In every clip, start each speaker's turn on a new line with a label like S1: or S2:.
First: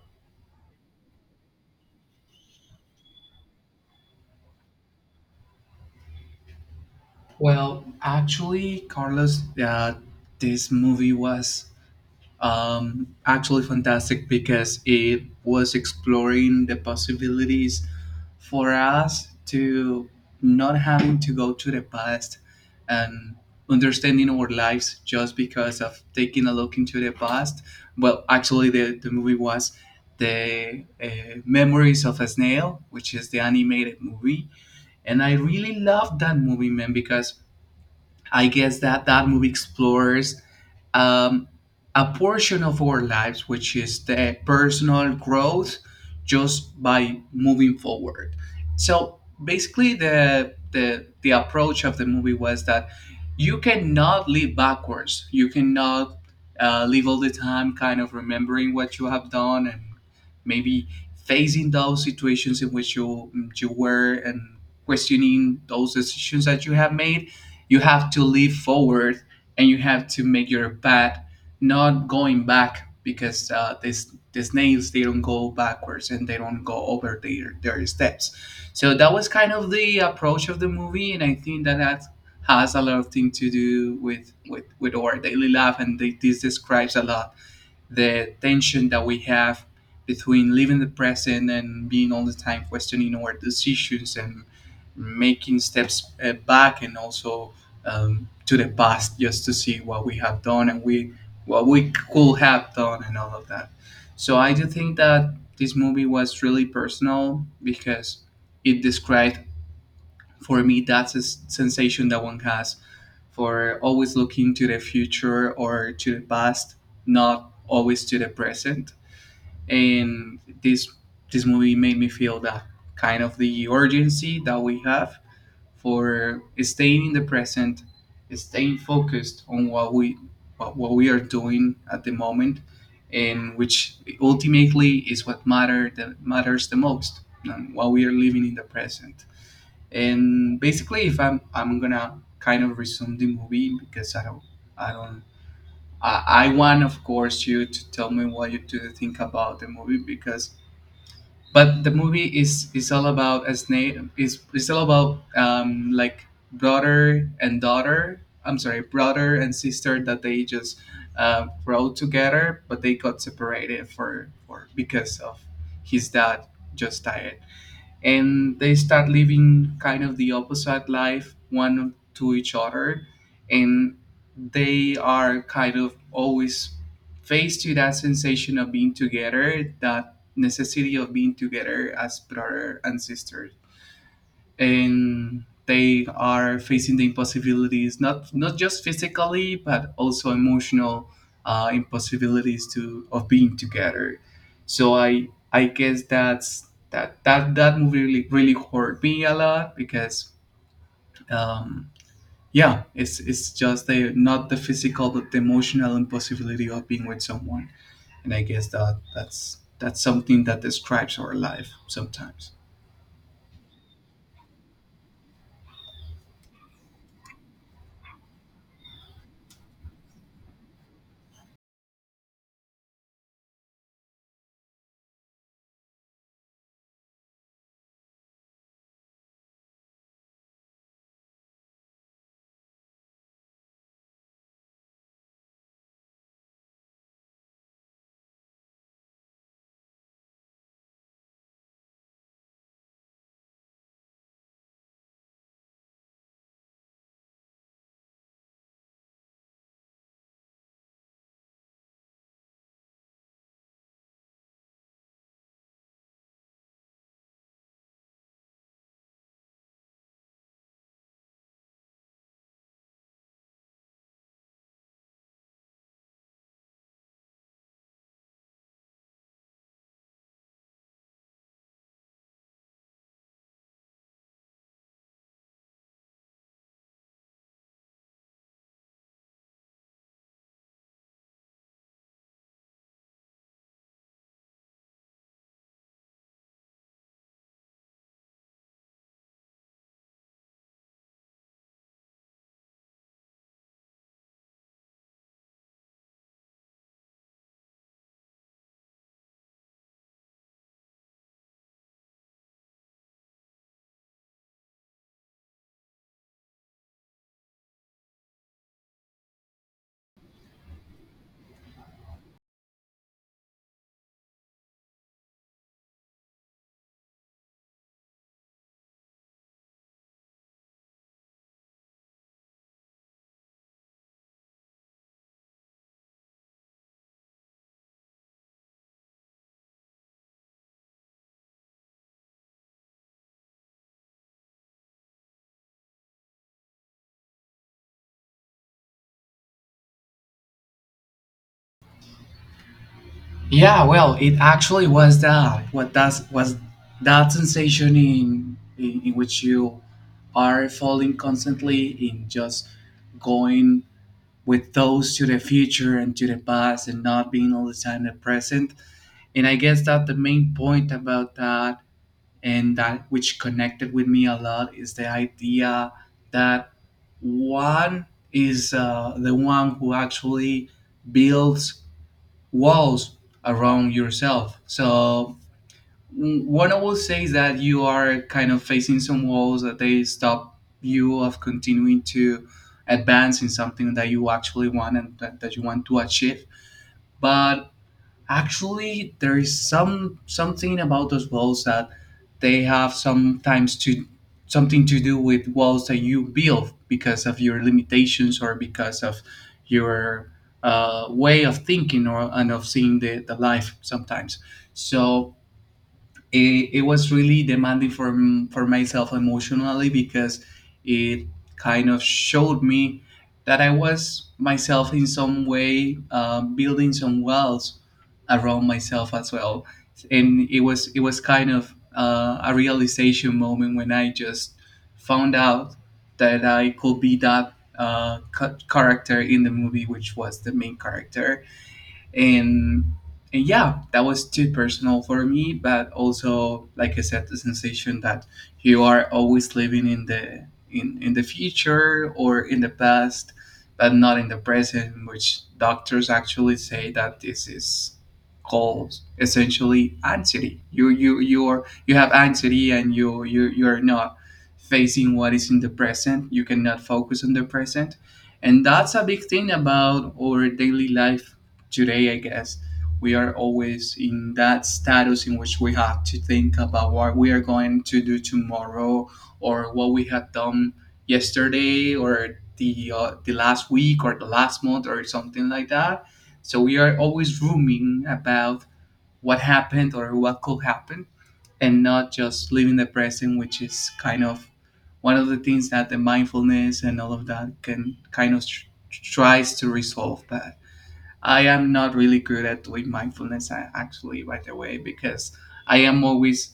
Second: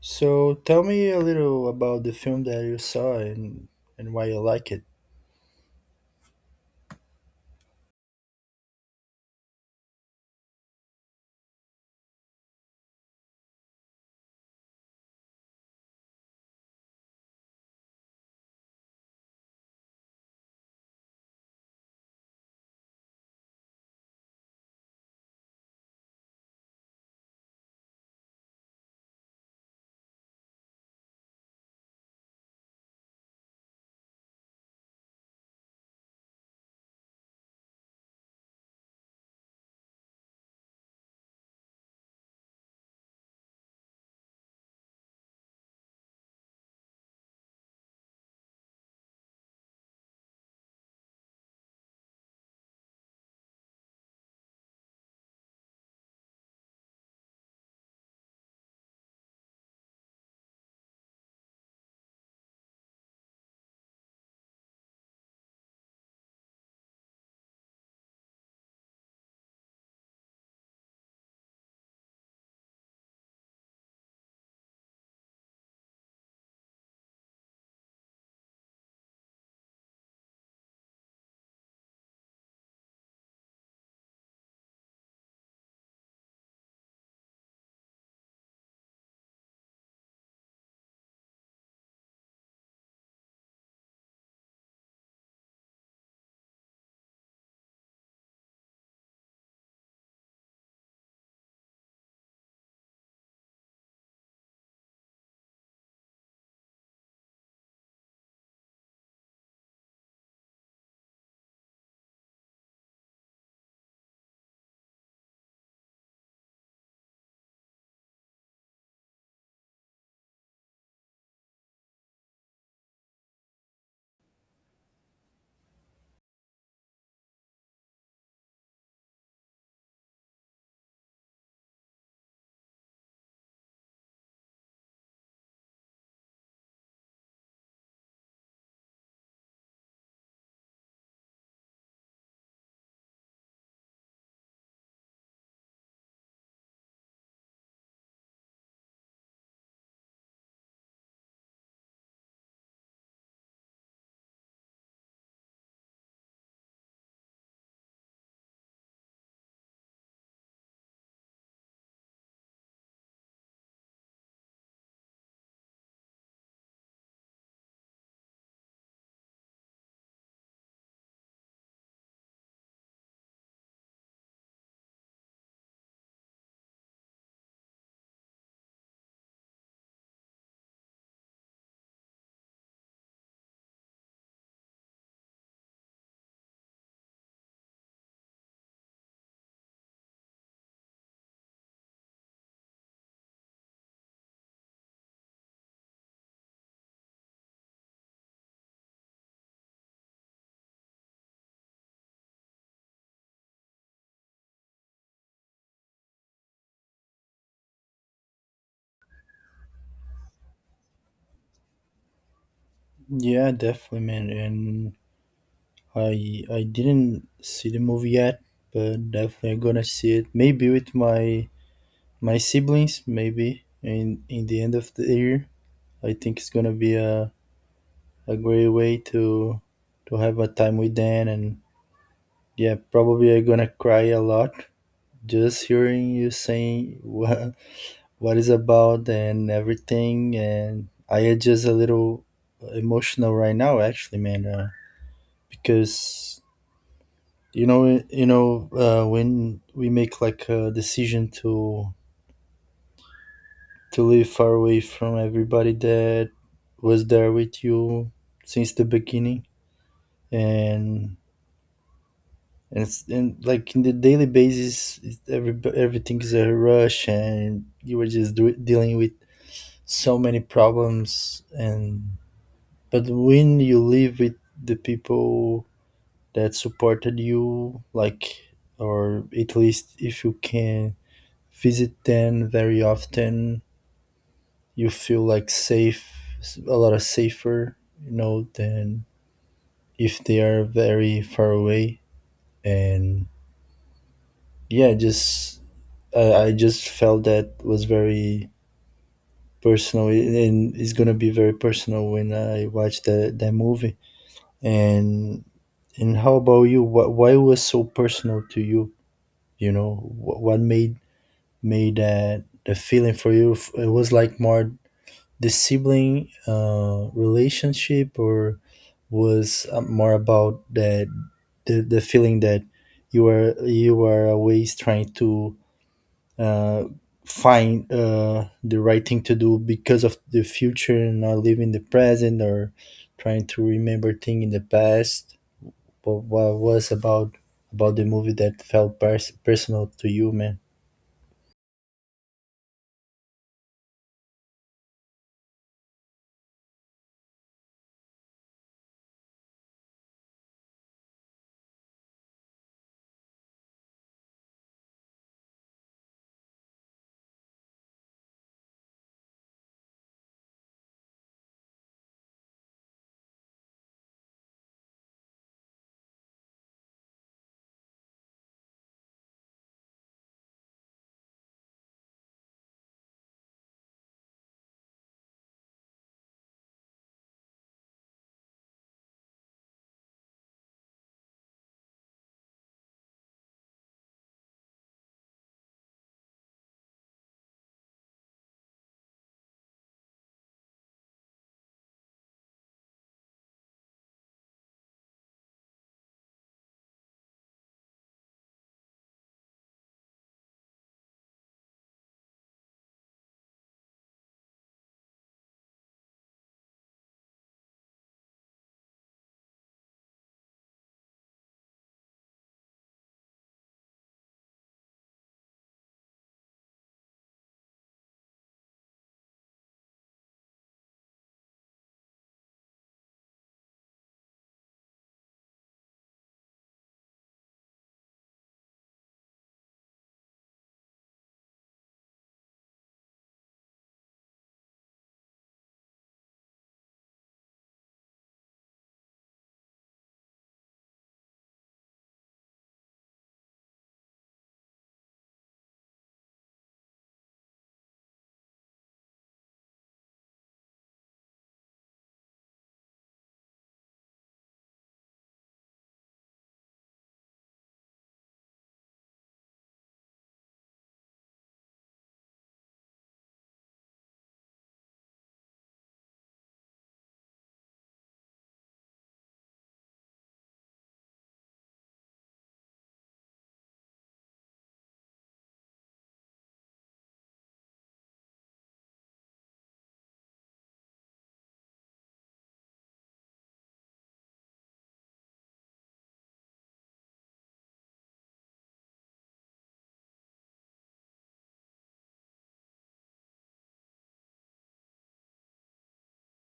S1: So tell me a little about the film that you saw and why you like it.
S2: Well, actually, Carlos, this movie was actually fantastic because it was exploring the possibilities for us to not having to go to the past and understanding our lives just because of taking a look into the past. Well, actually, the movie was the Memories of a Snail, which is the animated movie, and I really loved that movie, man, because I guess that that movie explores um, a portion of our lives, which is the personal growth just by moving forward. So basically, the approach of the movie was that you cannot live backwards. You cannot live all the time kind of remembering what you have done and maybe facing those situations in which you were and questioning those decisions that you have made. You have to leap forward, and you have to make your path, not going back, because this the snails, they don't go backwards and they don't go over their steps. So that was kind of the approach of the movie, and I think that that has a lot of thing to do with with our daily life, and they, this describes a lot the tension that we have between living the present and being all the time questioning our decisions and making steps back, and also to the past just to see what we have done and we what we could have done and all of that. So I do think that this movie was really personal because it described for me that's a sensation that one has for always looking to the future or to the past, not always to the present. And this movie made me feel that kind of the urgency that we have for staying in the present, staying focused on what we what we are doing at the moment, and which ultimately is what matter that matters the most and what we are living in the present. And basically, if I'm gonna kind of resume the movie because I don't I don't I want, of course, you to tell me what you do think about the movie because, but the movie is all about, as Nate is all about, like, brother and daughter, I'm sorry, brother and sister, that they just rode together, but they got separated for because of his dad just died, and they start living kind of the opposite life one to each other, and they are kind of always faced to that sensation of being together, that necessity of being together as brother and sister. And they are facing the impossibilities, not just physically but also emotional impossibilities to of being together. So I guess that's that that that movie really really hurt me a lot because um yeah, it's just the not the physical but the emotional impossibility of being with someone. And I guess that that's something that describes our life sometimes.
S1: Yeah, definitely, man. And I didn't see the movie yet, but definitely I'm gonna see it. Maybe with my siblings, maybe in the end of the year. I think it's gonna be a great way to have a time with them, and yeah, probably I'm gonna cry a lot just hearing you saying what it's about and everything. And I am just a little emotional right now, actually, man, because when we make like a decision to live far away from everybody that was there with you since the beginning, and and it's and like in the daily basis, it's every everything is a rush, and you were just dealing with so many problems and but when you live with the people that supported you, like, or at least if you can visit them very often, you feel like safe, a lot of safer, you know, than if they are very far away. And yeah, just I just felt that was very personal, and it's gonna be very personal when I watch the that movie. And And how about you? What why was so personal to you? You know, what made that the feeling for you? It was like more the sibling relationship, or was more about that the feeling that you are always trying to uh, find the right thing to do because of the future and not living the present or trying to remember thing in the past. But what was about the movie that felt personal to you, man?
S2: Yeah, well, it actually was that what does was that sensation in which you are falling constantly in just going with those to the future and to the past and not being all the time the present. And I guess that the main point about that and that which connected with me a lot is the idea that one is the one who actually builds walls around yourself. So what I will say is that you are kind of facing some walls that they stop you of continuing to advance in something that you actually want, and that you want to achieve. But actually, there is some something about those walls that they have sometimes to something to do with walls that you build because of your limitations or because of your way of thinking or and of seeing the life sometimes. So it was really demanding for for myself emotionally because it kind of showed me that I was myself in some way building some walls around myself as well. And it was kind of a realization moment when I just found out that I could be that character in the movie, which was the main character. and and yeah, that was too personal for me, but also, like I said, the sensation that you are always living in the in the future or in the past but not in the present, which doctors actually say that this is called essentially anxiety. You are, you have anxiety, and you're not facing what is in the present. You cannot focus on the present. And that's a big thing about our daily life today, I guess. We are always in that status in which we have to think about what we are going to do tomorrow or what we had done yesterday or the last week or the last month or something like that. So we are always rooming about what happened or what could happen, and not just living the present, which is kind of one of the things that the mindfulness and all of that can kind of tries to resolve that. I am not really good at doing mindfulness actually, by the way, because I am always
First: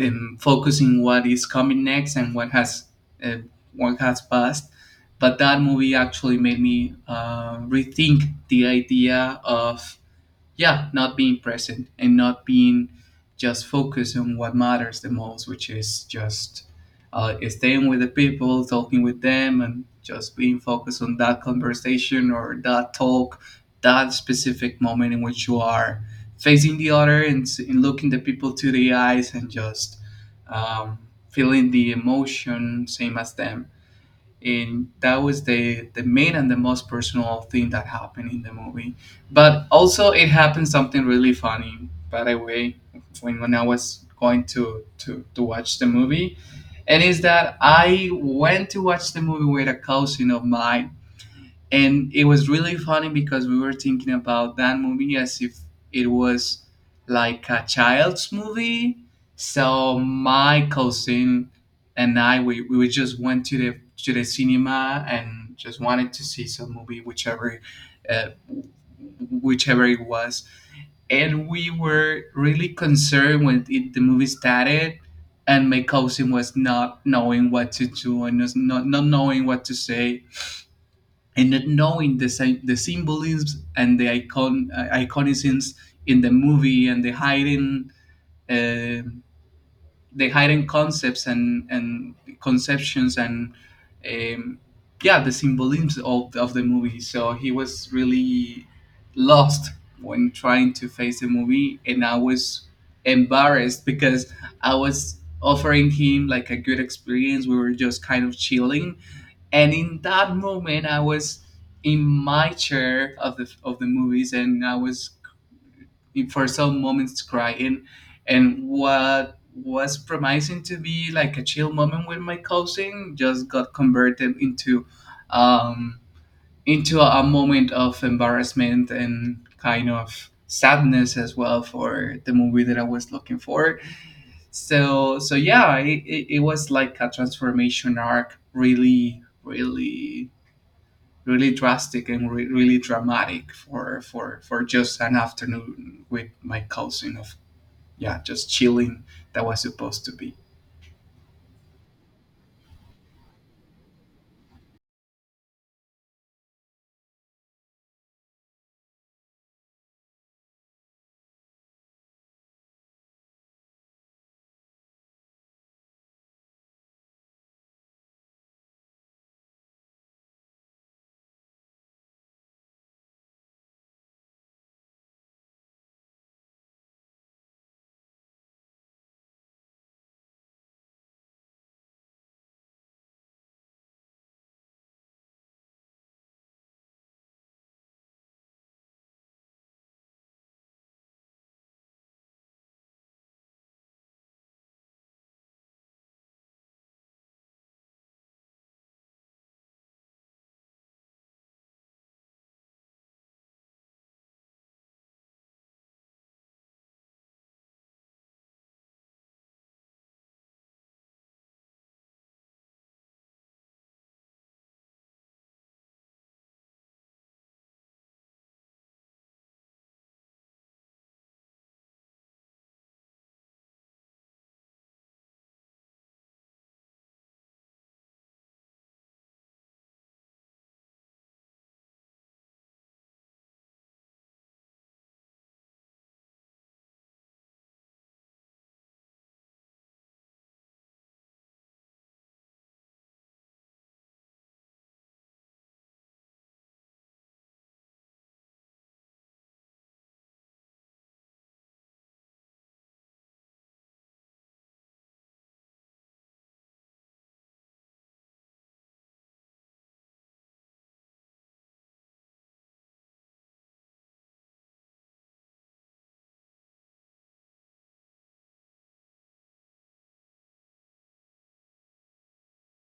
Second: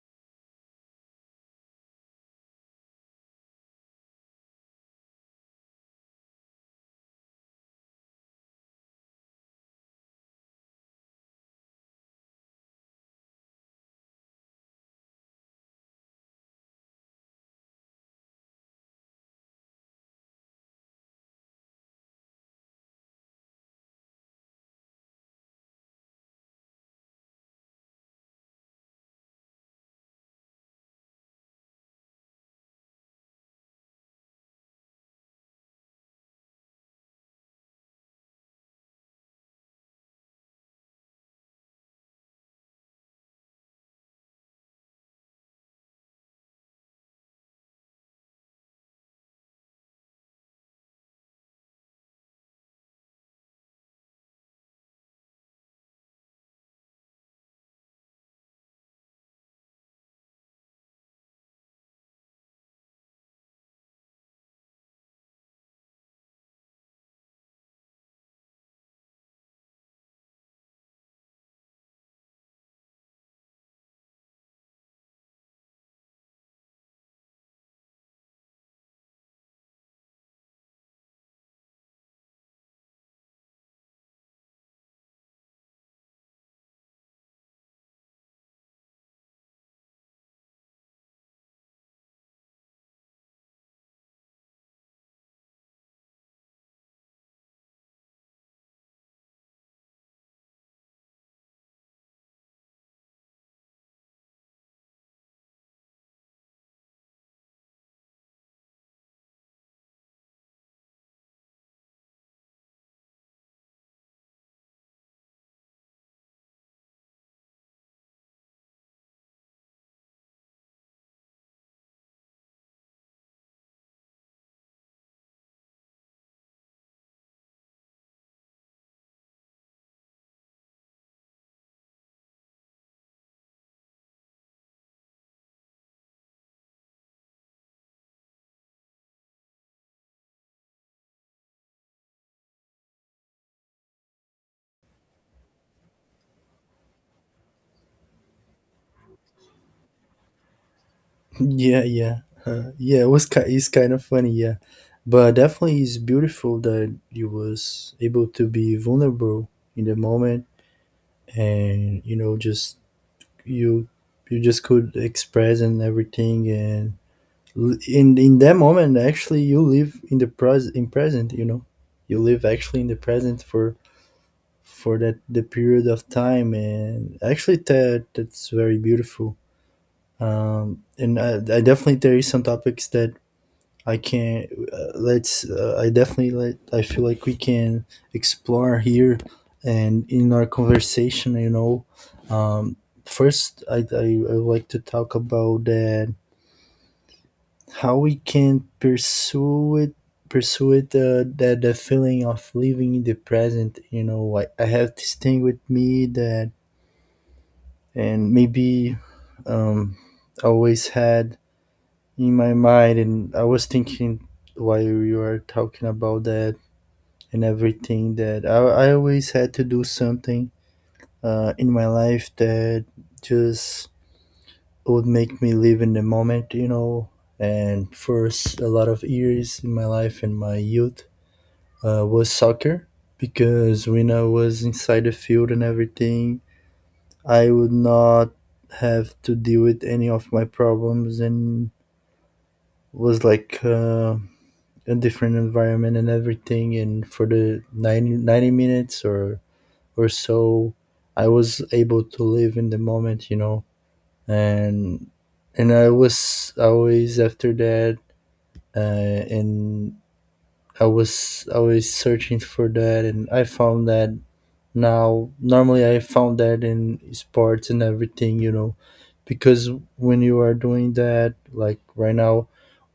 S2: focusing what is coming next and uh, what has passed. But that movie actually made me rethink the idea of yeah, not being present and not being just focused on what matters the most, which is just staying with the people, talking with them, and just being focused on that conversation or that talk, that specific moment in which you are facing the other and, and looking the people to the eyes and just um, feeling the emotion same as them. And that was the main and the most personal thing that happened in the movie. But also it happened something really funny, by the way, when I was going to watch the movie. And is that I went to watch the movie with a cousin of mine, and it was really funny because we were thinking about that movie as if it was like a child's movie. So my cousin and I, we just went to the cinema and just wanted to see some movie, whichever uh, whichever it was. And we were really concerned when it, the movie started, and my cousin was not knowing what to do and was not knowing what to say and not knowing the the symbolisms and the icon iconicisms in the movie and uh, the hidden concepts and conceptions and um, yeah, the symbolisms of the movie. So he was really lost when trying to face the movie, and I was embarrassed because I was offering him like a good experience. We were just kind of chilling, and in that moment I was in my chair of the movies, and I was for some moments crying. And what was promising to be like a chill moment with my cousin just got converted um into a moment of embarrassment and kind of sadness as well for the movie that I was looking for. So so yeah, it was like a transformation arc, really really really drastic and really dramatic for just an afternoon with my cousin of yeah, just chilling, that was supposed to be.
S1: Yeah, yeah, yeah. It was it's kind of funny, yeah, but definitely it's beautiful that you was able to be vulnerable in the moment, and you know, just you you just could express and everything, and in that moment, actually, you live in the present, you know, you live actually in the present for that the period of time, and actually that that's very beautiful. And I definitely there is some topics that I can let's I definitely let I feel like we can explore here and in our conversation, you know. um first I would like to talk about that, how we can pursue it, that the feeling of living in the present. You know, I have this thing with me that, and maybe um, I always had in my mind, and I was thinking while you were talking about that and everything, that I always had to do something in my life that just would make me live in the moment, you know. And first, a lot of years in my life and my youth was soccer because when I was inside the field and everything, I would not have to deal with any of my problems, and was like a different environment and everything. And for the 90 90 minutes, or so, I was able to live in the moment, you know, and and I was always after that, and I was always searching for that, and I found that. Now, normally I found that in sports and everything, you know, because when you are doing that, like right now,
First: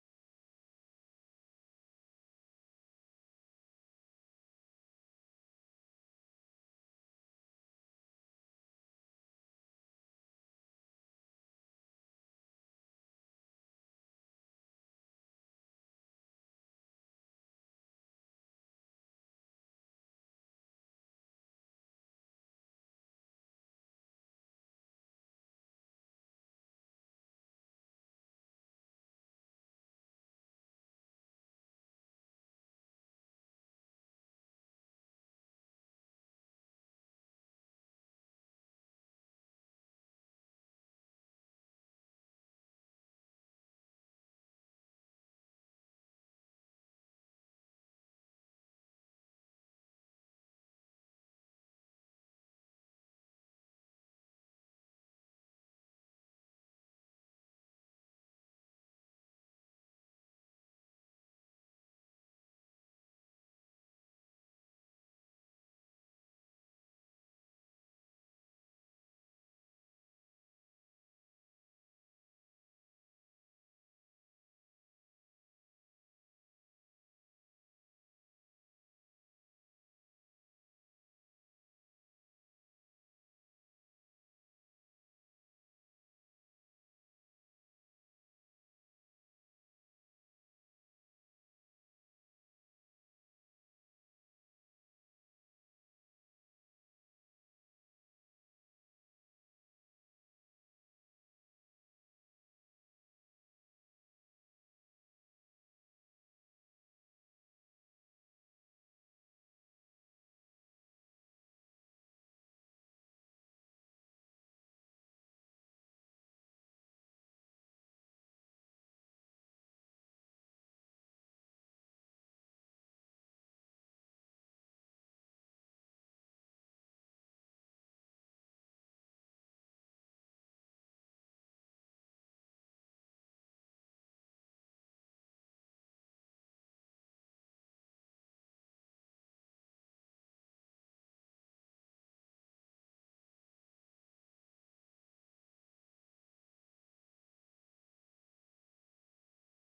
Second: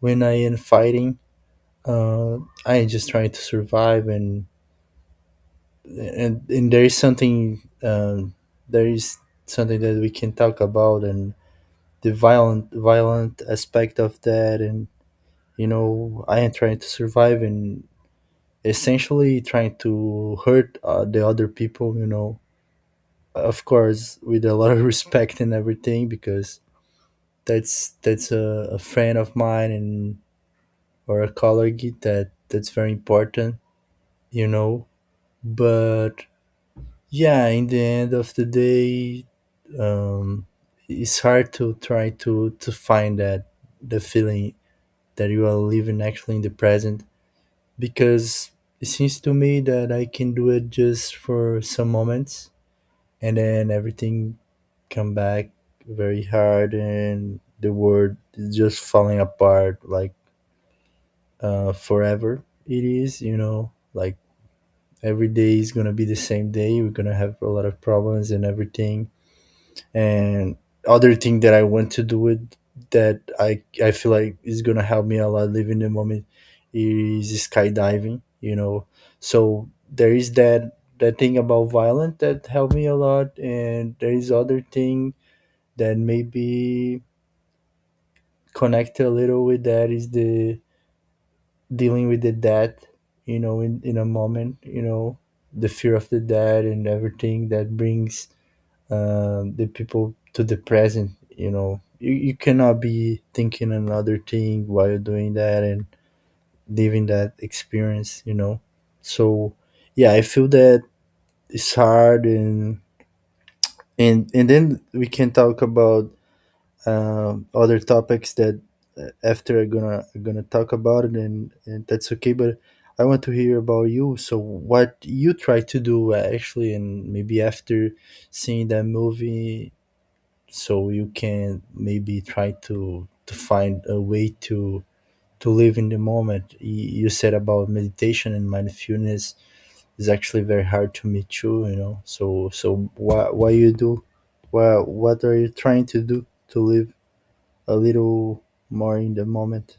S1: when I am fighting, uh, I am just trying to survive, and and there is something that we can talk about, and the violent aspect of that, and you know, I am trying to survive and essentially trying to hurt the other people, you know, of course with a lot of respect and everything, because that's a friend of mine and or a colleague that that's very important, you know. But yeah, in the end of the day, um it's hard to try to find that the feeling that you are living actually in the present, because it seems to me that I can do it just for some moments, and then everything come back very hard and the world is just falling apart, like forever it is, you know. Like every day is gonna be the same day, we're gonna have a lot of problems and everything, and other thing that I want to do with that I feel like is gonna help me a lot living the moment is skydiving, you know. So there is that that thing about violent that helped me a lot, and there is other thing that maybe connected a little with that, is the dealing with the death, you know, in a moment, you know, the fear of the dead and everything that brings the people to the present. You know, you cannot be thinking another thing while you're doing that and living that experience, you know. So yeah, I feel that it's hard, and and then we can talk about other topics that after are gonna talk about it, and that's okay. But I want to hear about you, so what you try to do, actually, and maybe after seeing that movie, so you can maybe try to find a way to live in the moment. You said about meditation and mindfulness is actually very hard to meet you. You know, so so what you do, what are you trying to do to live a little more in the moment?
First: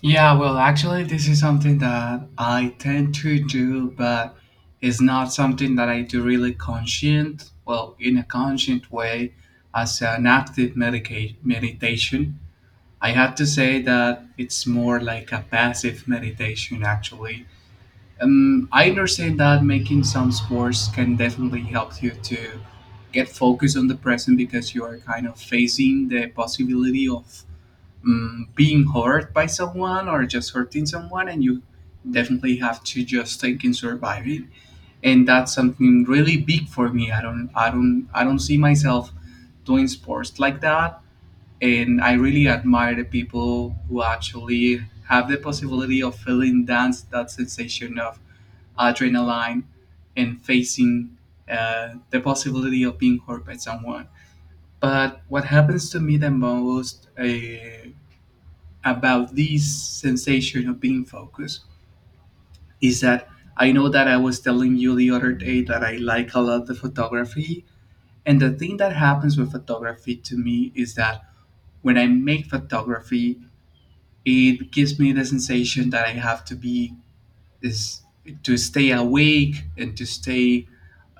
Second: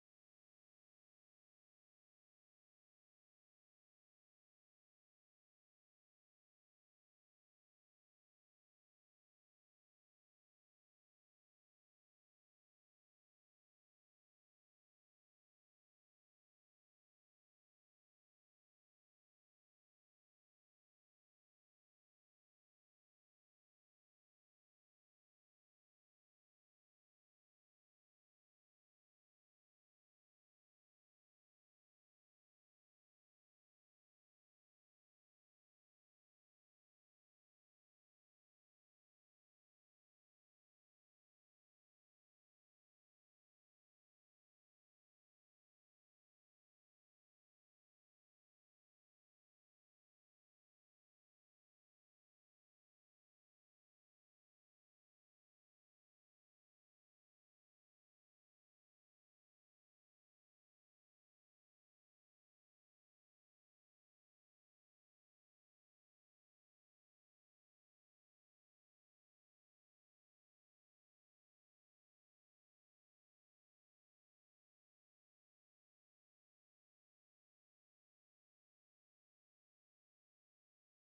S2: Yeah, well, actually, this is something that I tend to do, but it's not something that I do really conscient, well, in a conscient way, as an active meditation. I have to say that it's more like a passive meditation, actually. I understand that making some sports can definitely help you to get focused on the present because you are kind of facing the possibility of being hurt by someone or just hurting someone, and you definitely have to just take in surviving. And that's something really big for me. I don't see myself doing sports like that. And I really admire the people who actually have the possibility of feeling dance that sensation of adrenaline and facing the possibility of being hurt by someone. But what happens to me the most about this sensation of being focused is that I know that I was telling you the other day that I like a lot the photography. And the thing that happens with photography to me is that when I make photography, it gives me the sensation that I have to be, is to stay awake and to stay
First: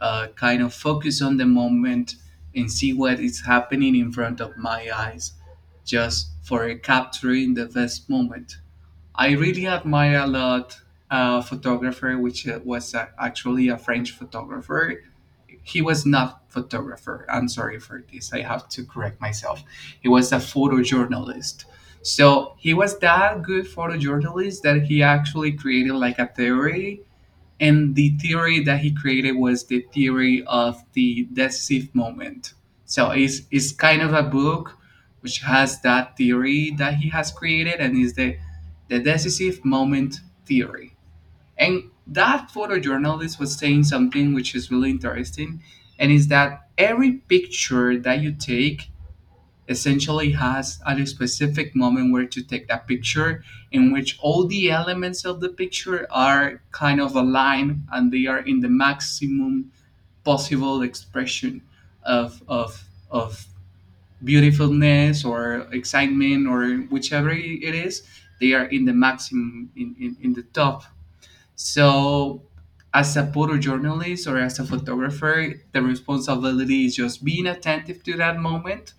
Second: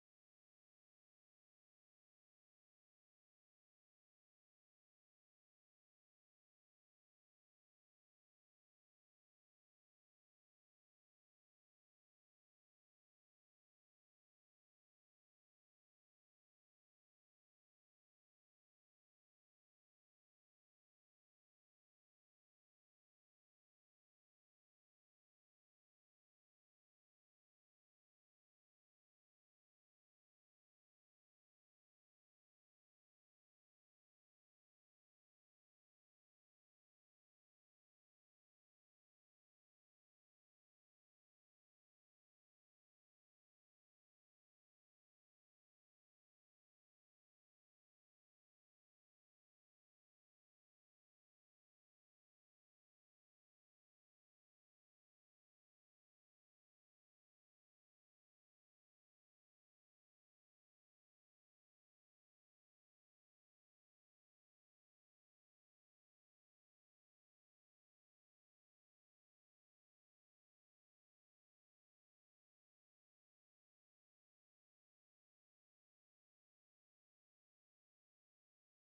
S2: kind of focus on the moment, and see what is happening in front of my eyes just for capturing the best moment. I really admire a lot a photographer which was actually a French photographer. He was not photographer. I'm sorry for this. I have to correct myself. He was a photojournalist. So he was that good photojournalist that he actually created like a theory, and the theory that he created was the theory of the decisive moment. So it's kind of a book which has that theory that he has created, and is the decisive moment theory. And that photojournalist was saying something which is really interesting, and is that every picture that you take essentially has at a specific moment where to take that picture, in which all the elements of the picture are kind of aligned, and they are in the maximum possible expression of of of beautifulness or excitement or whichever it is. They are in the maximum in the top. So, as a photojournalist or as a photographer, the responsibility is just being attentive to that moment,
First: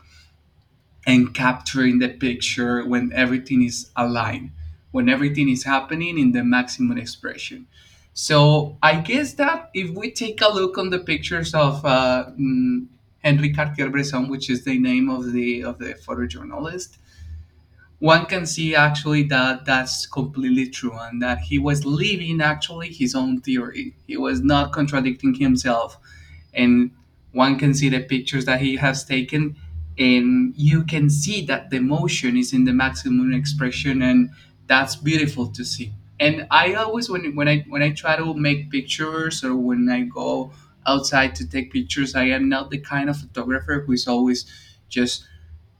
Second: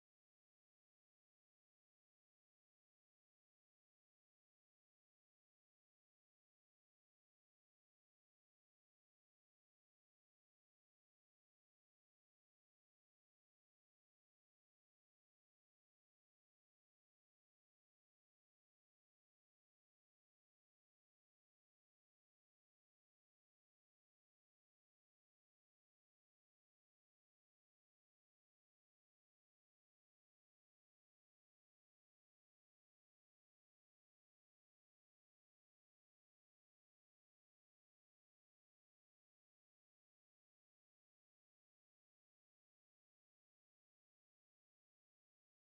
S2: and capturing the picture when everything is aligned, when everything is happening in the maximum expression. So, I guess that if we take a look on the pictures of Henri Cartier-Bresson, which is the name of the photojournalist, one can see actually that that's completely true, and that he was living actually his own theory. He was not contradicting himself. And one can see the pictures that he has taken, and you can see that the emotion is in the maximum expression, and that's beautiful to see. And I always when I try to make pictures, or when I go outside to take pictures, I am not the kind of photographer who is always just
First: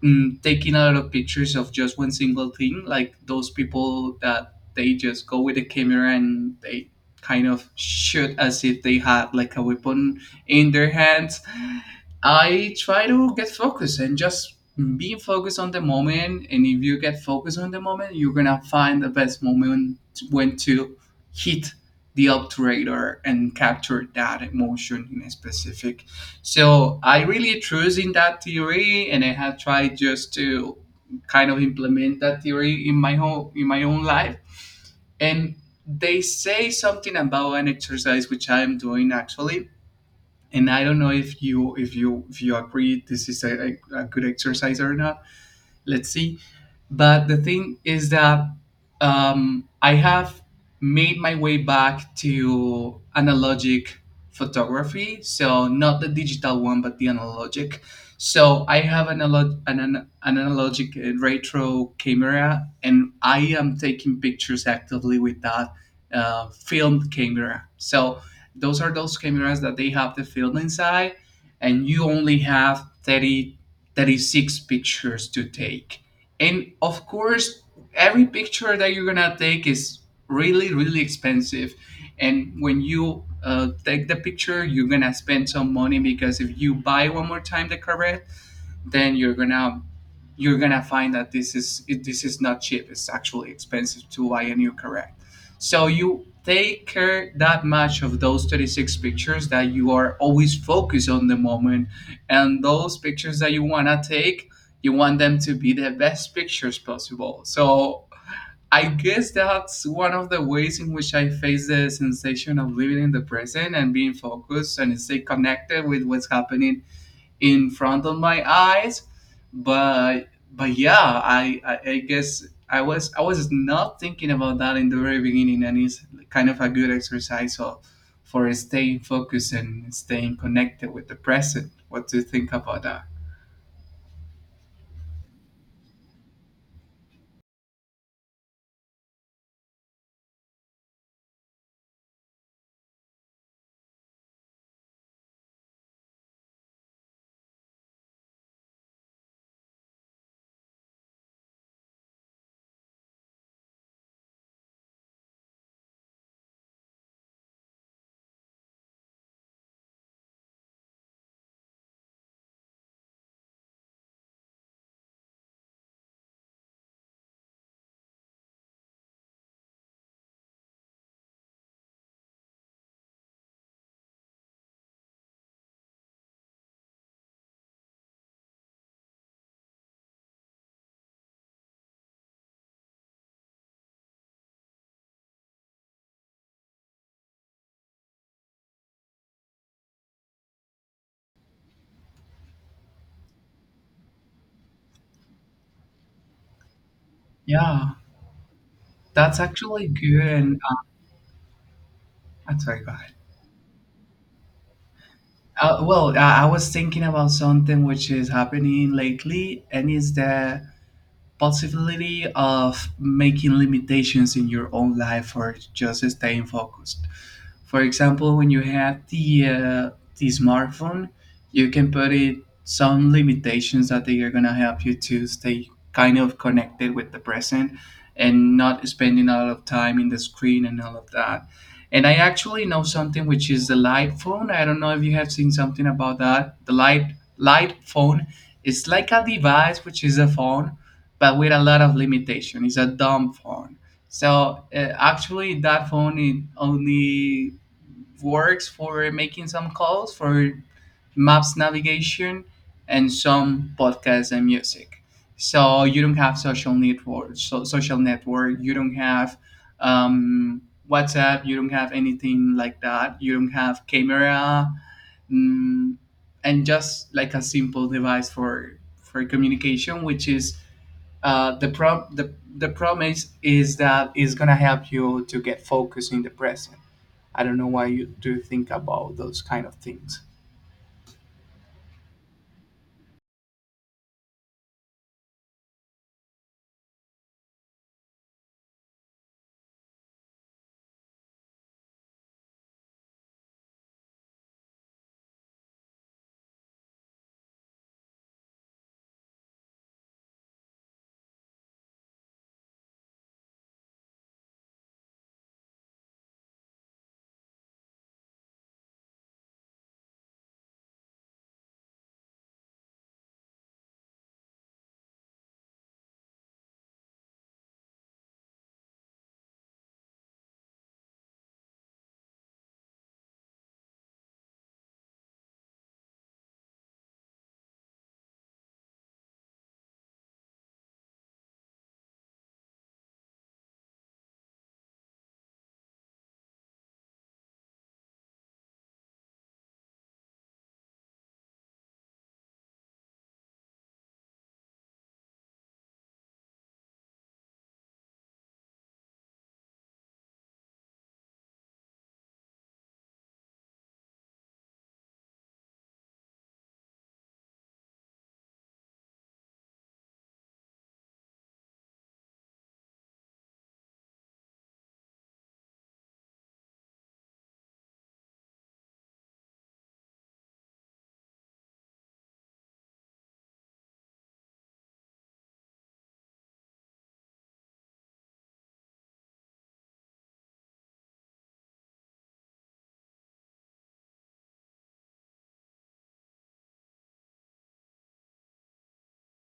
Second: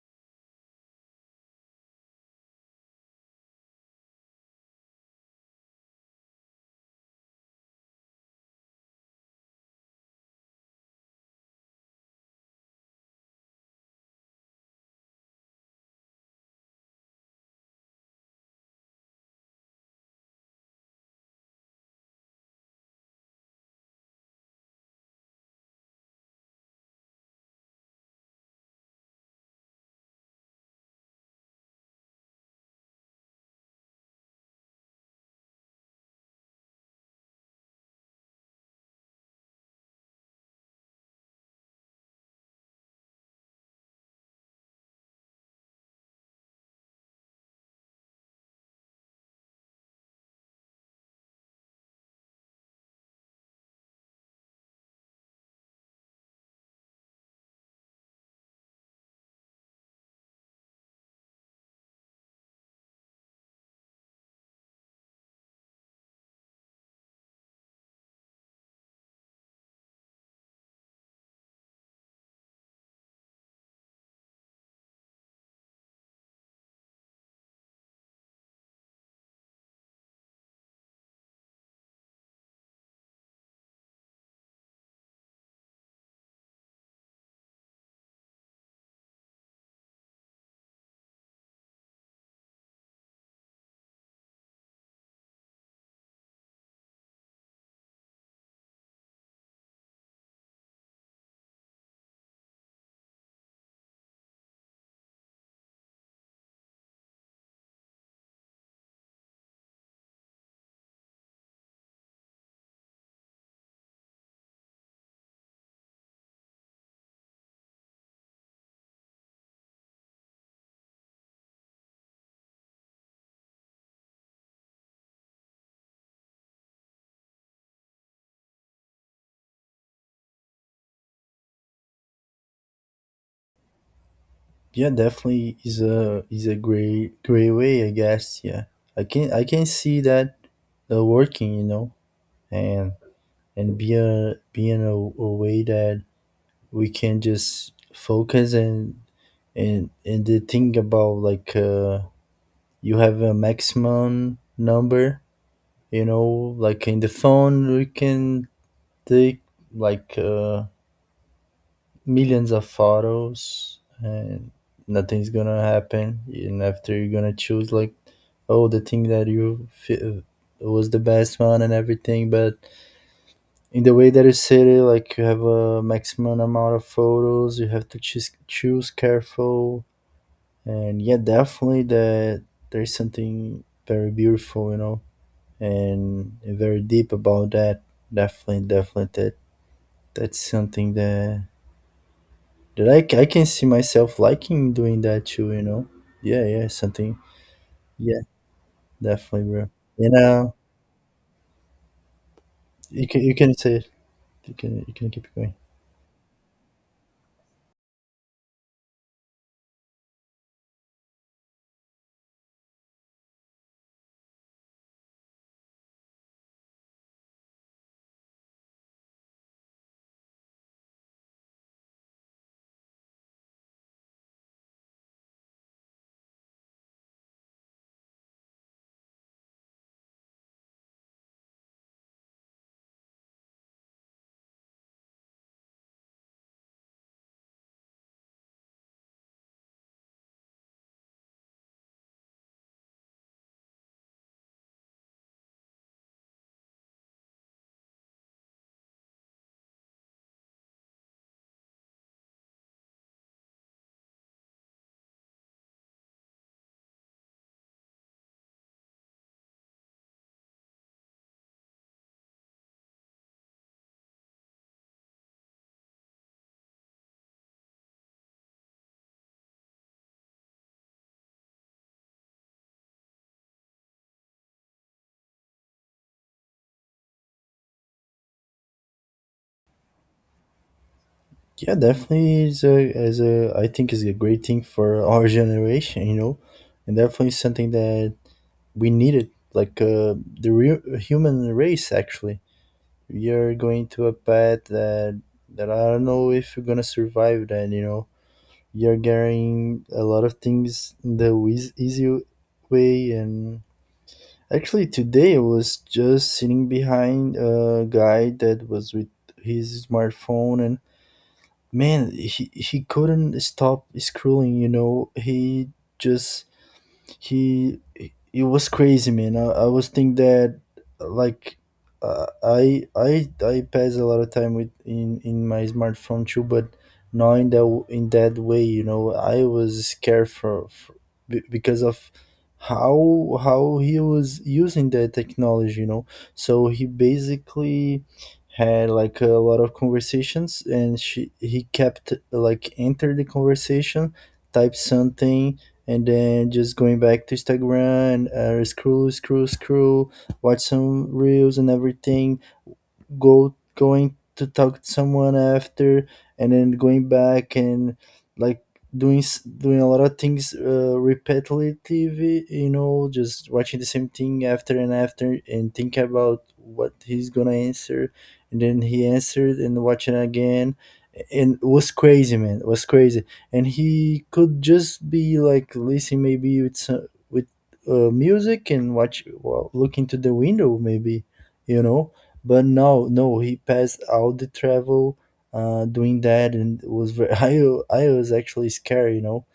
S2: taking a lot of pictures of just one single thing, like those people that they just go with a camera and they kind of shoot as if they had like a weapon in their hands. I try to get focused and just being focused on the moment. And if you get focused on the moment, you're gonna find the best moment when to hit the obturator and capture that emotion in a specific. So I really trust in that theory, and I have tried just to kind of implement that theory in my whole in my own life. And they say something about an exercise which I am doing actually, and I don't know if you agree this is a good exercise or not. Let's see, but the thing is that I have made my way back to analogic photography. So not the digital one, but the analogic. So I have an analogic retro camera, and I am taking pictures actively with that filmed camera. So those are those cameras that they have the film inside, and you only have thirty six pictures to take. And of course, every picture that you're gonna take is really, really expensive. And when you take the picture, you're gonna spend some money, because if you buy one more time the cover, then you're gonna find that this is it, this is not cheap. It's actually expensive to buy a new correct. So you take care that much of those 36 pictures that you are always focused on the moment, and those pictures that you wanna take, you want them to be the best pictures possible. So I guess that's one of the ways in which I face the sensation of living in the present and being focused and stay connected with what's happening in front of my eyes. But yeah, I guess I was not thinking about that in the very beginning, and it's kind of a good exercise of, for staying focused and staying connected with the present. What do you think about that?
S1: Yeah, definitely is a great way, I guess. Yeah, I can see that working, you know, and and be a being a way that we can just focus. And and the thing about like you have a maximum number, you know, like in the phone we can take like millions of photos, and nothing's gonna happen, and after you're gonna choose like, oh, the thing that you feel was the best one and everything. But in the way that you said it, like you have a maximum amount of photos, you have to choose careful. And yeah, definitely that there's something very beautiful, you know, and very deep about that. Definitely that that's something that. That I can see myself liking doing that too, you know? Yeah, yeah, something.
S2: Yeah.
S1: Yeah,
S2: That's
S1: definitely, bro.
S2: actually
S1: You
S2: good. And
S1: know,
S2: I'm sorry, go ahead.
S1: you can say it. You can keep going.
S2: Well, I was thinking about something which is happening lately, and is that possibility of making limitations in your own life or just staying focused. For example, when you have the smartphone, you can put it some limitations that they are gonna help you to stay kind of connected with the present, and not spending a lot of time in the screen and all of that. And I actually know something which is the light phone. I don't know if you have seen something about that. The light phone is like a device which is a phone but with a lot of limitation. It's a dumb phone. So actually, that phone it only works for making some calls, for maps navigation, and some podcasts and music. So you don't have social network, so social network. You don't have um, WhatsApp. You don't have anything like that. You don't have camera, mm, and just like a simple device for communication, which is the problem is that it's gonna help you to get focused in the present. I don't know why you do think about those kind of things.
S1: Yeah, definitely is a as a, I think, is a great thing for our generation, you know, and definitely something that we needed, like the real human race. Actually, we are going to a path that that I don't know if we're gonna survive then, you know. You're getting a lot of things the easy way. And actually today I was just sitting behind a guy that was with his smartphone, and man, he couldn't stop scrolling, you know. He just he it was crazy, man. I was think that, like I pass a lot of time with in my smartphone too, but not in that in that way, you know. I was scared for because of how he was using that technology, you know. So he basically had like a lot of conversations, and she he kept like enter the conversation, type something, and then just going back to Instagram, scroll, scroll, scroll, watch some reels and everything, go going to talk to someone after, and then going back, and like doing doing a lot of things repetitively, you know, just watching the same thing after and after, and think about what he's gonna answer, and then he answered and watching again. And it was crazy, man, it was crazy. And he could just be like listening, maybe with with music, and looking to the window maybe, you know. But no, no, he passed all the travel doing that, and it was very, I was actually scared, you know.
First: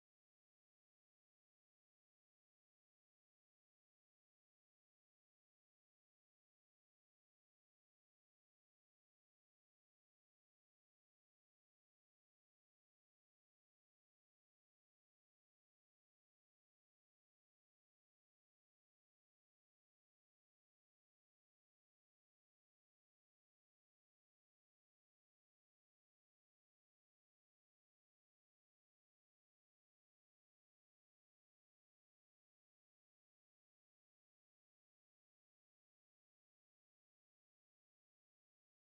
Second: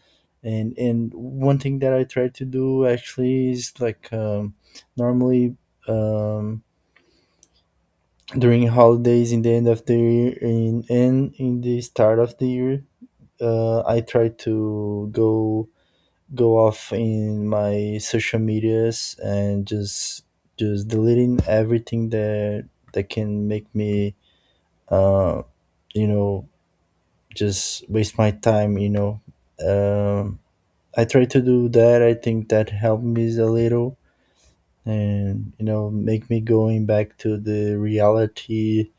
S1: And one thing that I try to do actually is like normally um, during holidays in the end of the year in and in the start of the year, I try to go off in my social medias, and just deleting everything that that can make me uh, you know, just waste my time, you know. Um, I try to do that. I think that helped me a little, and, you know, make me going back to the reality.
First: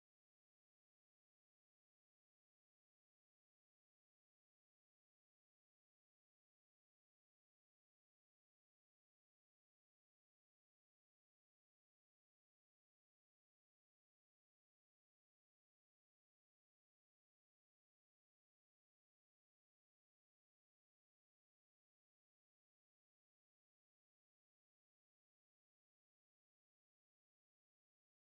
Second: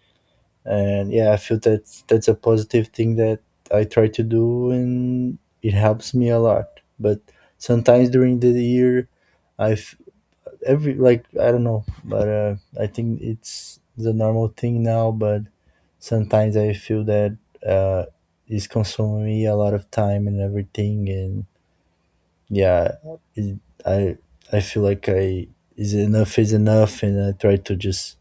S1: And yeah, I feel that's a positive thing that I try to do, and it helps me a lot. But sometimes during the year, I f- every like I don't know, but I think it's the normal thing now. But sometimes I feel that uh, it's consuming me a lot of time and everything, and yeah, it, I I feel like I is enough, and I try to just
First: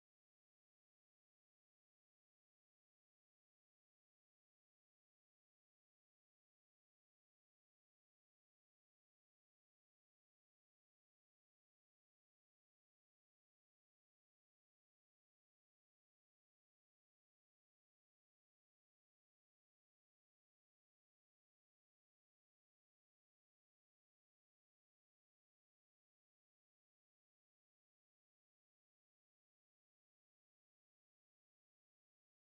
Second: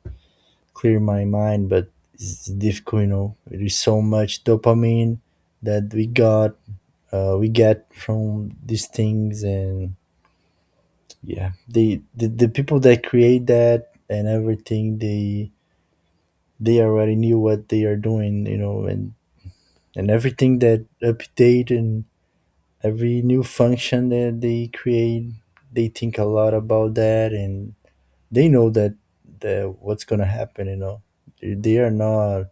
S1: clear my mind, but it's difficult, you know. It is so much dopamine that we got, we get from these things, and yeah, the people that create that and everything they already knew what they are doing, you know, and everything that update and every new function that they create, they think a lot about that and they know that that what's gonna happen, you know. They are not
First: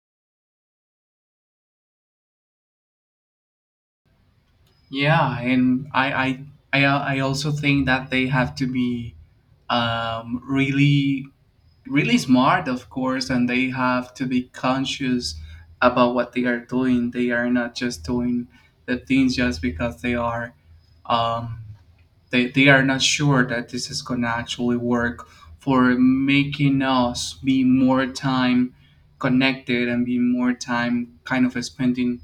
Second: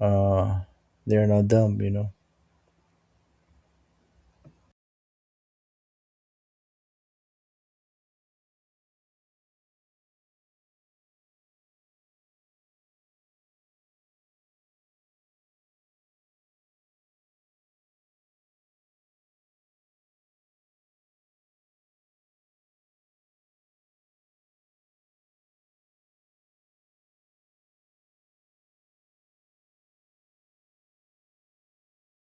S1: uh they are not dumb, you know.
S2: Yeah, and I also think that they have to be really really smart, of course, and they have to be conscious about what they are doing. They are not just doing the things just because they are. Um, they are not sure that this is going to actually work for making us be more time connected and be more time kind of spending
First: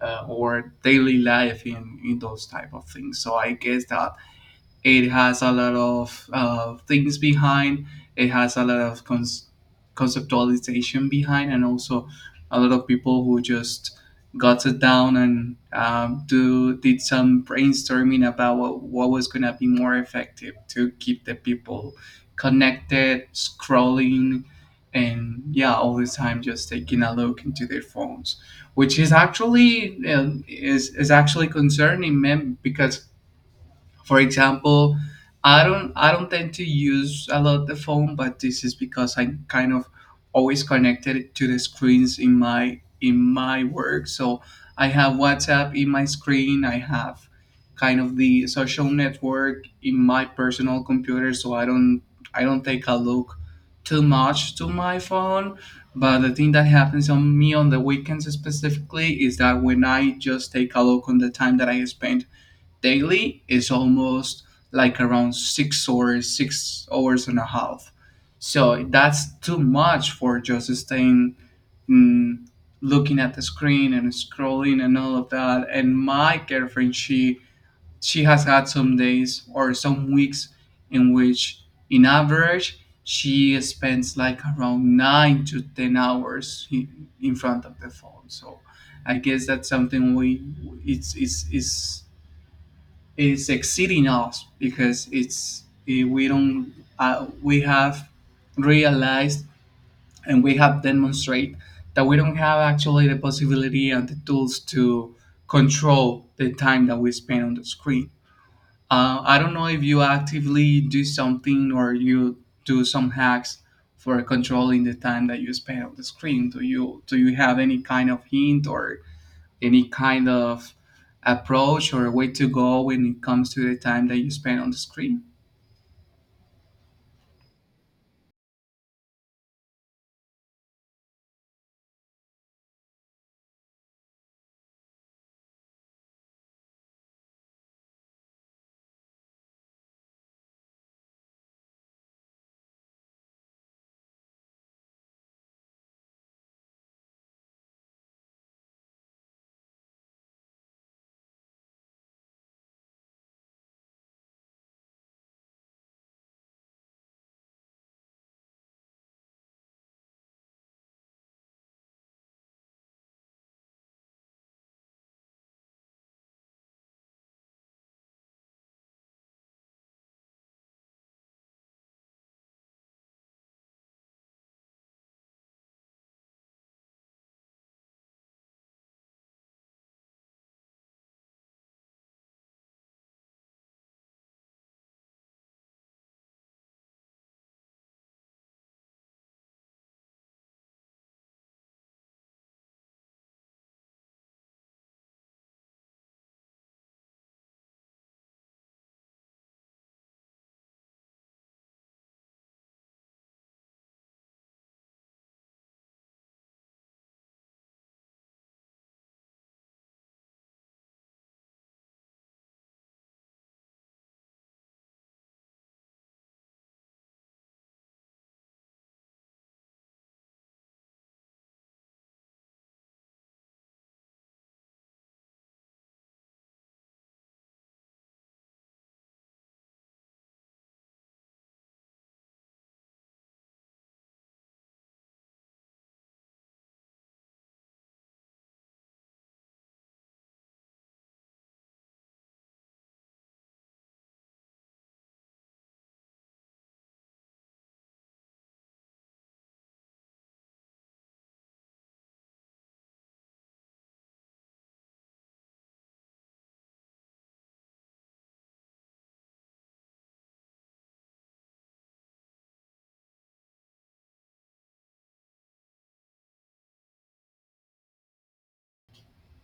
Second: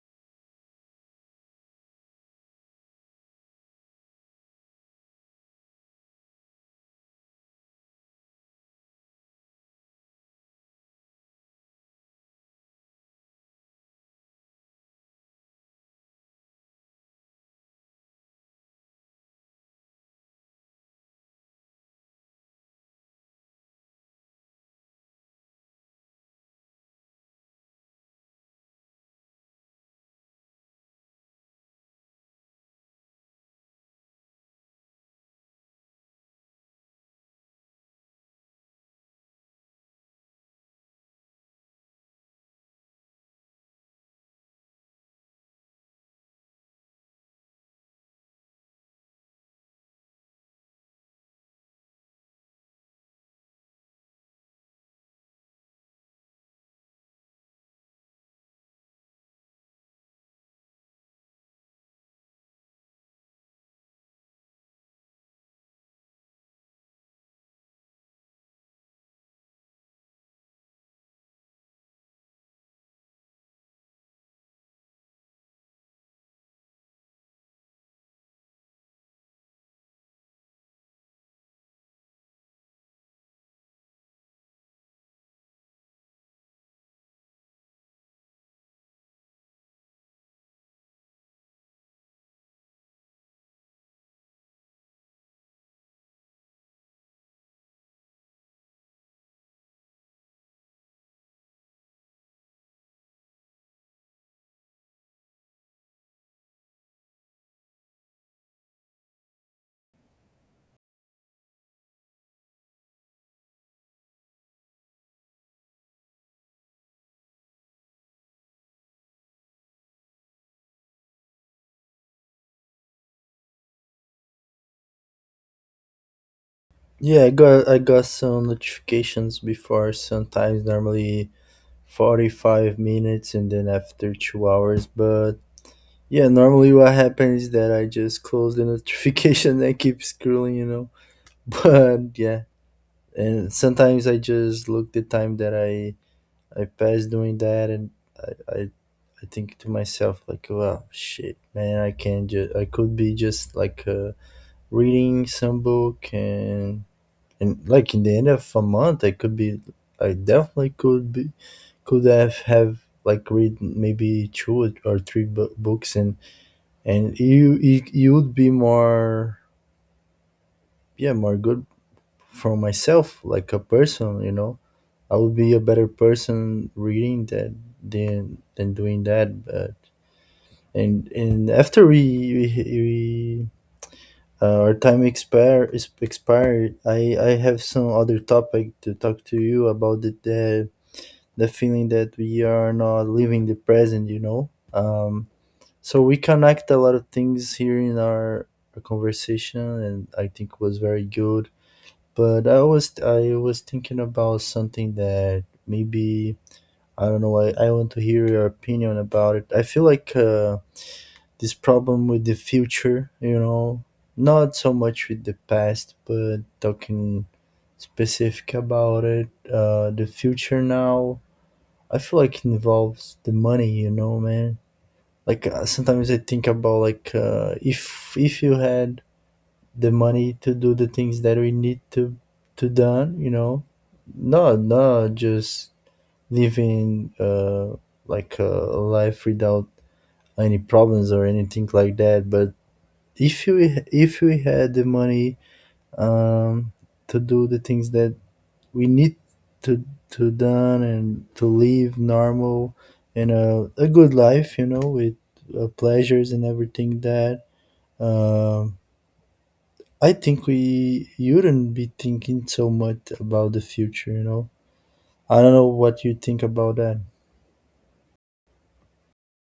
S2: our daily life in those type of things. So I guess that it has a lot of things behind. It has a lot of conceptualization behind, and also a lot of people who just got it down and do did some brainstorming about what was gonna be more effective to keep the people connected, scrolling, and yeah, all the time just taking a look into their phones, which is actually concerning, man, because for example, I don't tend to use a lot the phone, but this is because I'm kind of always connected to the screens in my work. So I have WhatsApp in my screen. I have kind of the social network in my personal computer. So I don't take a look too much to my phone. But the thing that happens on me on the weekends specifically is that when I just take a look on the time that I spend daily is almost like around 6 hours, 6 hours and a half. So that's too much for just staying mm, looking at the screen and scrolling and all of that. And my girlfriend, she has had some days or some weeks in which, in average, she spends like around 9 to 10 hours in front of the phone. So I guess that's something we it's is exceeding us, because it's eh, we don't we have realized and we have demonstrated that we don't have actually the possibility and the tools to control the time that we spend on the screen. I don't know if you actively do something or you do some hacks for controlling the time that you spend on the screen. Do you have any kind of hint or any kind of approach or way to go when it comes to the time that you spend on the screen?
S1: Yeah, I got some notifications before, sometimes normally 45 minutes and then after 2 hours. But yeah, normally what happens is that I just close the notification and keep scrolling, you know. But yeah, and sometimes I just look the time that I pass doing that, and I I, I think to myself like, wow, shit, man, I could be just like reading some book and like in the end of a month, I definitely could be could have like read maybe two or three books. And you would be more yeah more good for myself like a person, you know. I would be a better person reading that than doing that. But and after we our time expire is expired. I have some other topic to talk to you about the feeling that we are not living the present, you know. Um, so we connect a lot of things here in our conversation, and I think was very good. But I was thinking about something that maybe I don't know. I want to hear your opinion about it. I feel like this problem with the future, you know, not so much with the past, but talking specific about it. The future now, I feel like involves the money, you know, man, like sometimes I think about like if you had the money to do the things that we need to done, you know, no no just living like a life without any problems or anything like that. But if you if we had the money um to do the things that we need to to done and to live normal and a good life, you know, with pleasures and everything that um, I think we you wouldn't be thinking so much about the future, you know. I don't know what you think about that.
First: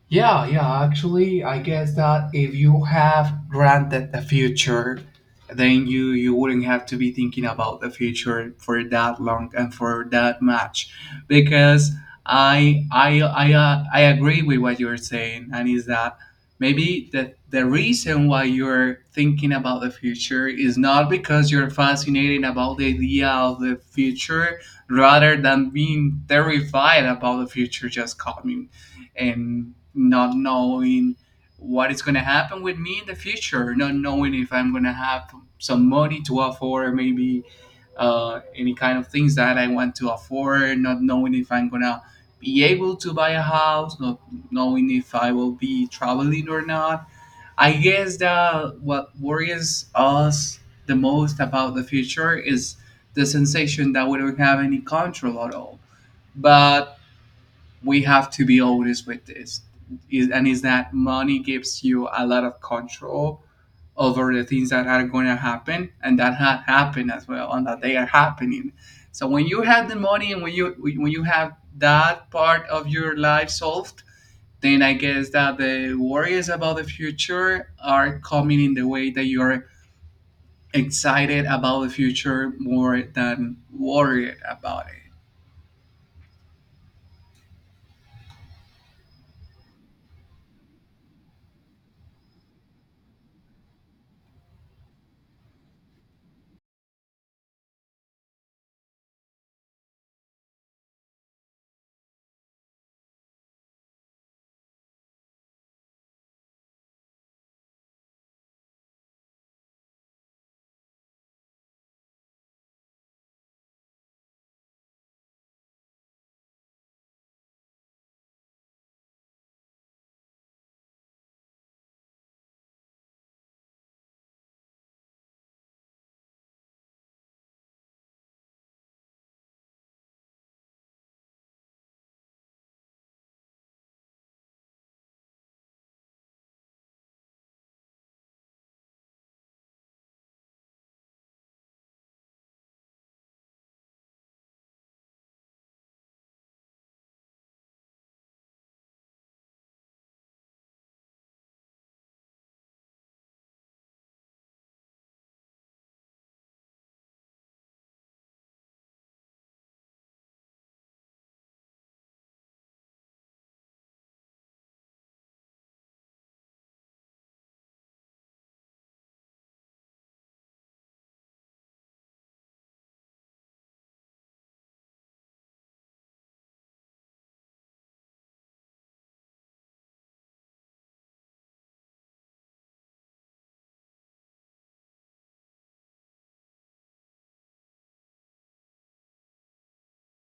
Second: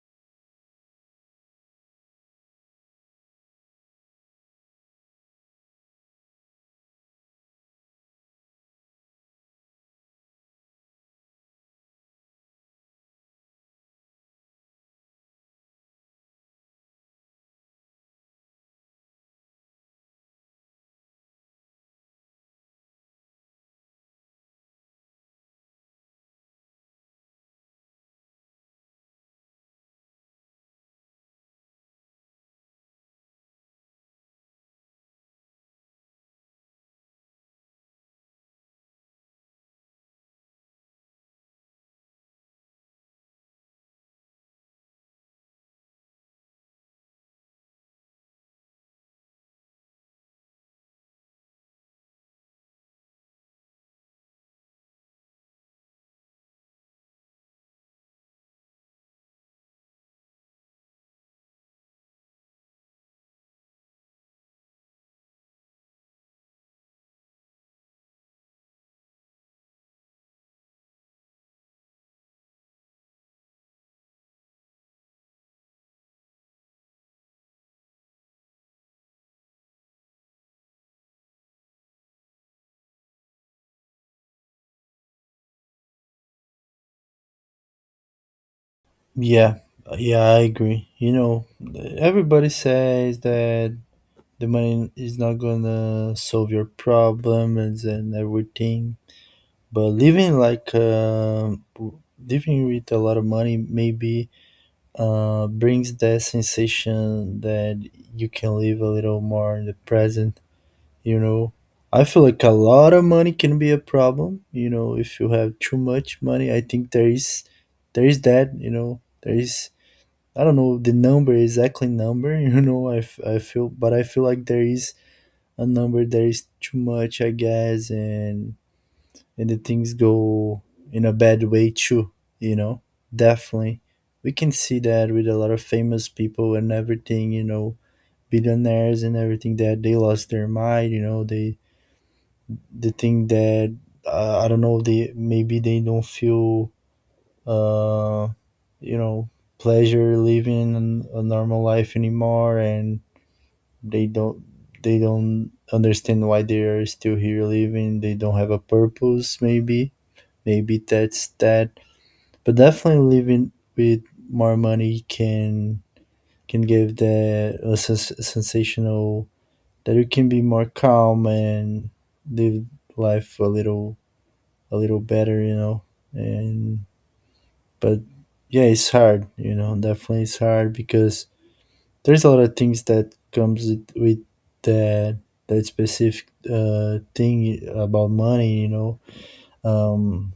S2: Yeah, yeah, actually, I guess that if you have granted the future, then you wouldn't have to be thinking about the future for that long and for that much, because I agree with what you're saying, and is that maybe the reason why you're thinking about the future is not because you're fascinated about the idea of the future, rather than being terrified about the future just coming, and not knowing what is going to happen with me in the future, not knowing if I'm going to have some money to afford, maybe any kind of things that I want to afford, not knowing if I'm going to be able to buy a house, not knowing if I will be traveling or not. I guess that what worries us the most about the future is the sensation that we don't have any control at all. But we have to be always with this is, and is that money gives you a lot of control over the things that are going to happen and that had happened as well and that they are happening. So when you have the money, and when you have that part of your life solved, then I guess that the worries about the future are coming in the way that you're excited about the future more than worried about it.
S1: Yeah, yeah, I agree. You know, everybody says that the money is not gonna solve your problems and everything, but living like living with a lot of money maybe brings that sensation that you can live a little more in the present. You know, I feel like a lot of money can be a problem. You know, if you have too much money, I think there is that. You know, there is I don't know the number exactly number. You know, I feel, but I feel like there is a number that is too much, I guess, and the things go in a bad way too. You know, definitely we can see that with a lot of famous people and everything. You know, billionaires and everything that they lost their mind. You know, they the thing that I don't know, they maybe they don't feel uh, you know, pleasure living a normal life anymore. And they don't they don't understand why they are still here living. They don't have a purpose, maybe. Maybe that's that. But definitely living with more money can give the a sensational that you can be more calm and live life a little better, you know. And but yeah, it's hard, you know. Definitely, it's hard because there's a lot of things that comes with that that specific thing about money, you know. Um,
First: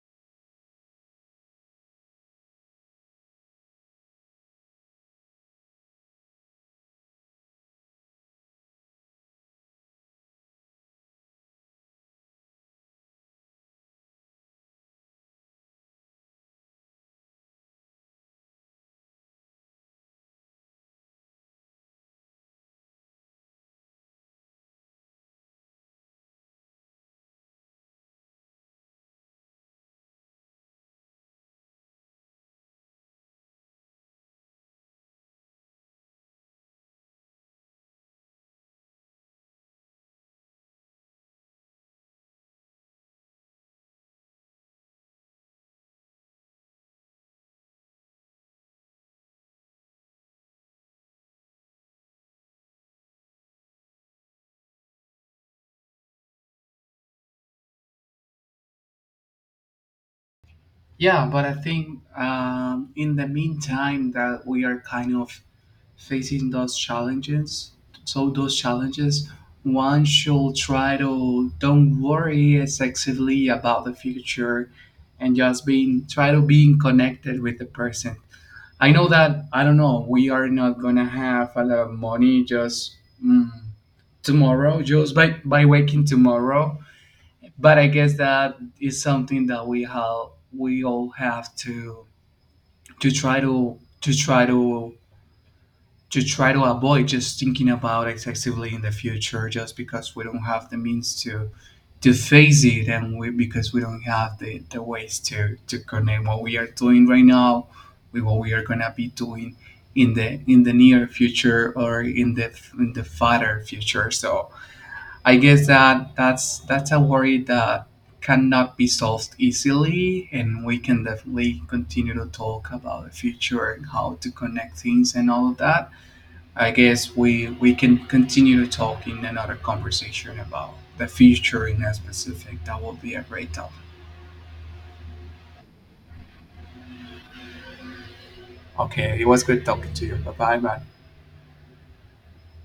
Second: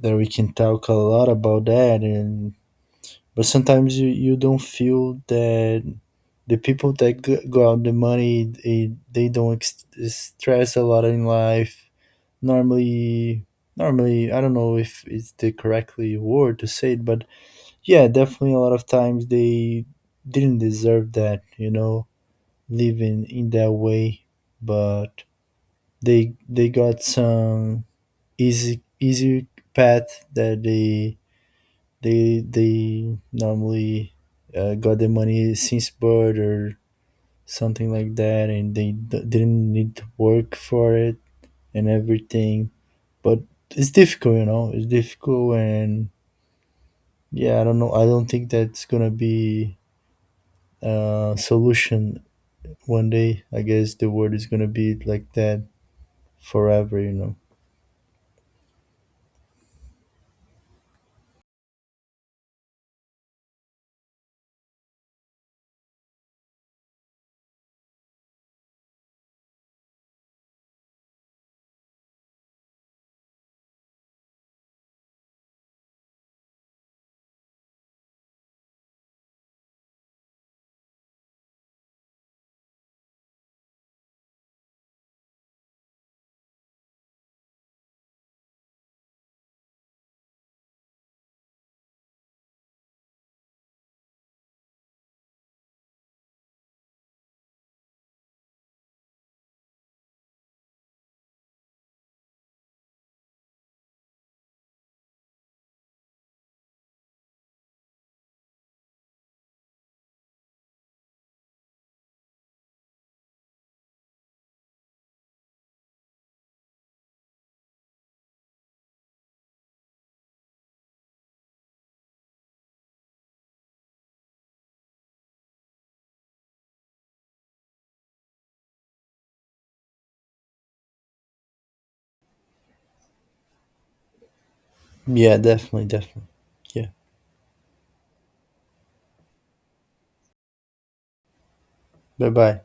S1: that we can talk a lot about that, and but sometimes you don't feel that the people that go out the money they don't stress a lot in life normally. Normally I don't know if it's the correctly word to say it, but yeah, definitely a lot of times they didn't deserve that, you know, living in that way. But they got some easy easy path that they normally got the money since birth or something like that, and they didn't need to work for it and everything. But it's difficult, you know. It's difficult, and yeah, I don't know. I don't think that's gonna be a solution one day. I guess the world is gonna be like that forever, you know.
S2: Yeah, but I think in the meantime that we are kind of facing those challenges. So those challenges, one should try to don't worry excessively about the future, and just being try to being connected with the person. I know that I don't know. We are not gonna have a lot of money just mm, tomorrow, just by waking tomorrow. But I guess that is something that we all have to try to try to try to avoid just thinking about excessively in the future, just because we don't have the means to face it, and we because we don't have the ways to connect what we are doing right now with what we are gonna be doing in the near future, or in the farther future. So I guess that that's a worry that cannot be solved easily, and we can definitely continue to talk about the future and how to connect things and all of that. I guess we can continue to talk in another conversation about the future in a specific. That will be a great topic.
S1: Yeah, definitely, definitely. Yeah.
S2: Okay, it was good talking to you. Bye bye.
S1: Bye bye.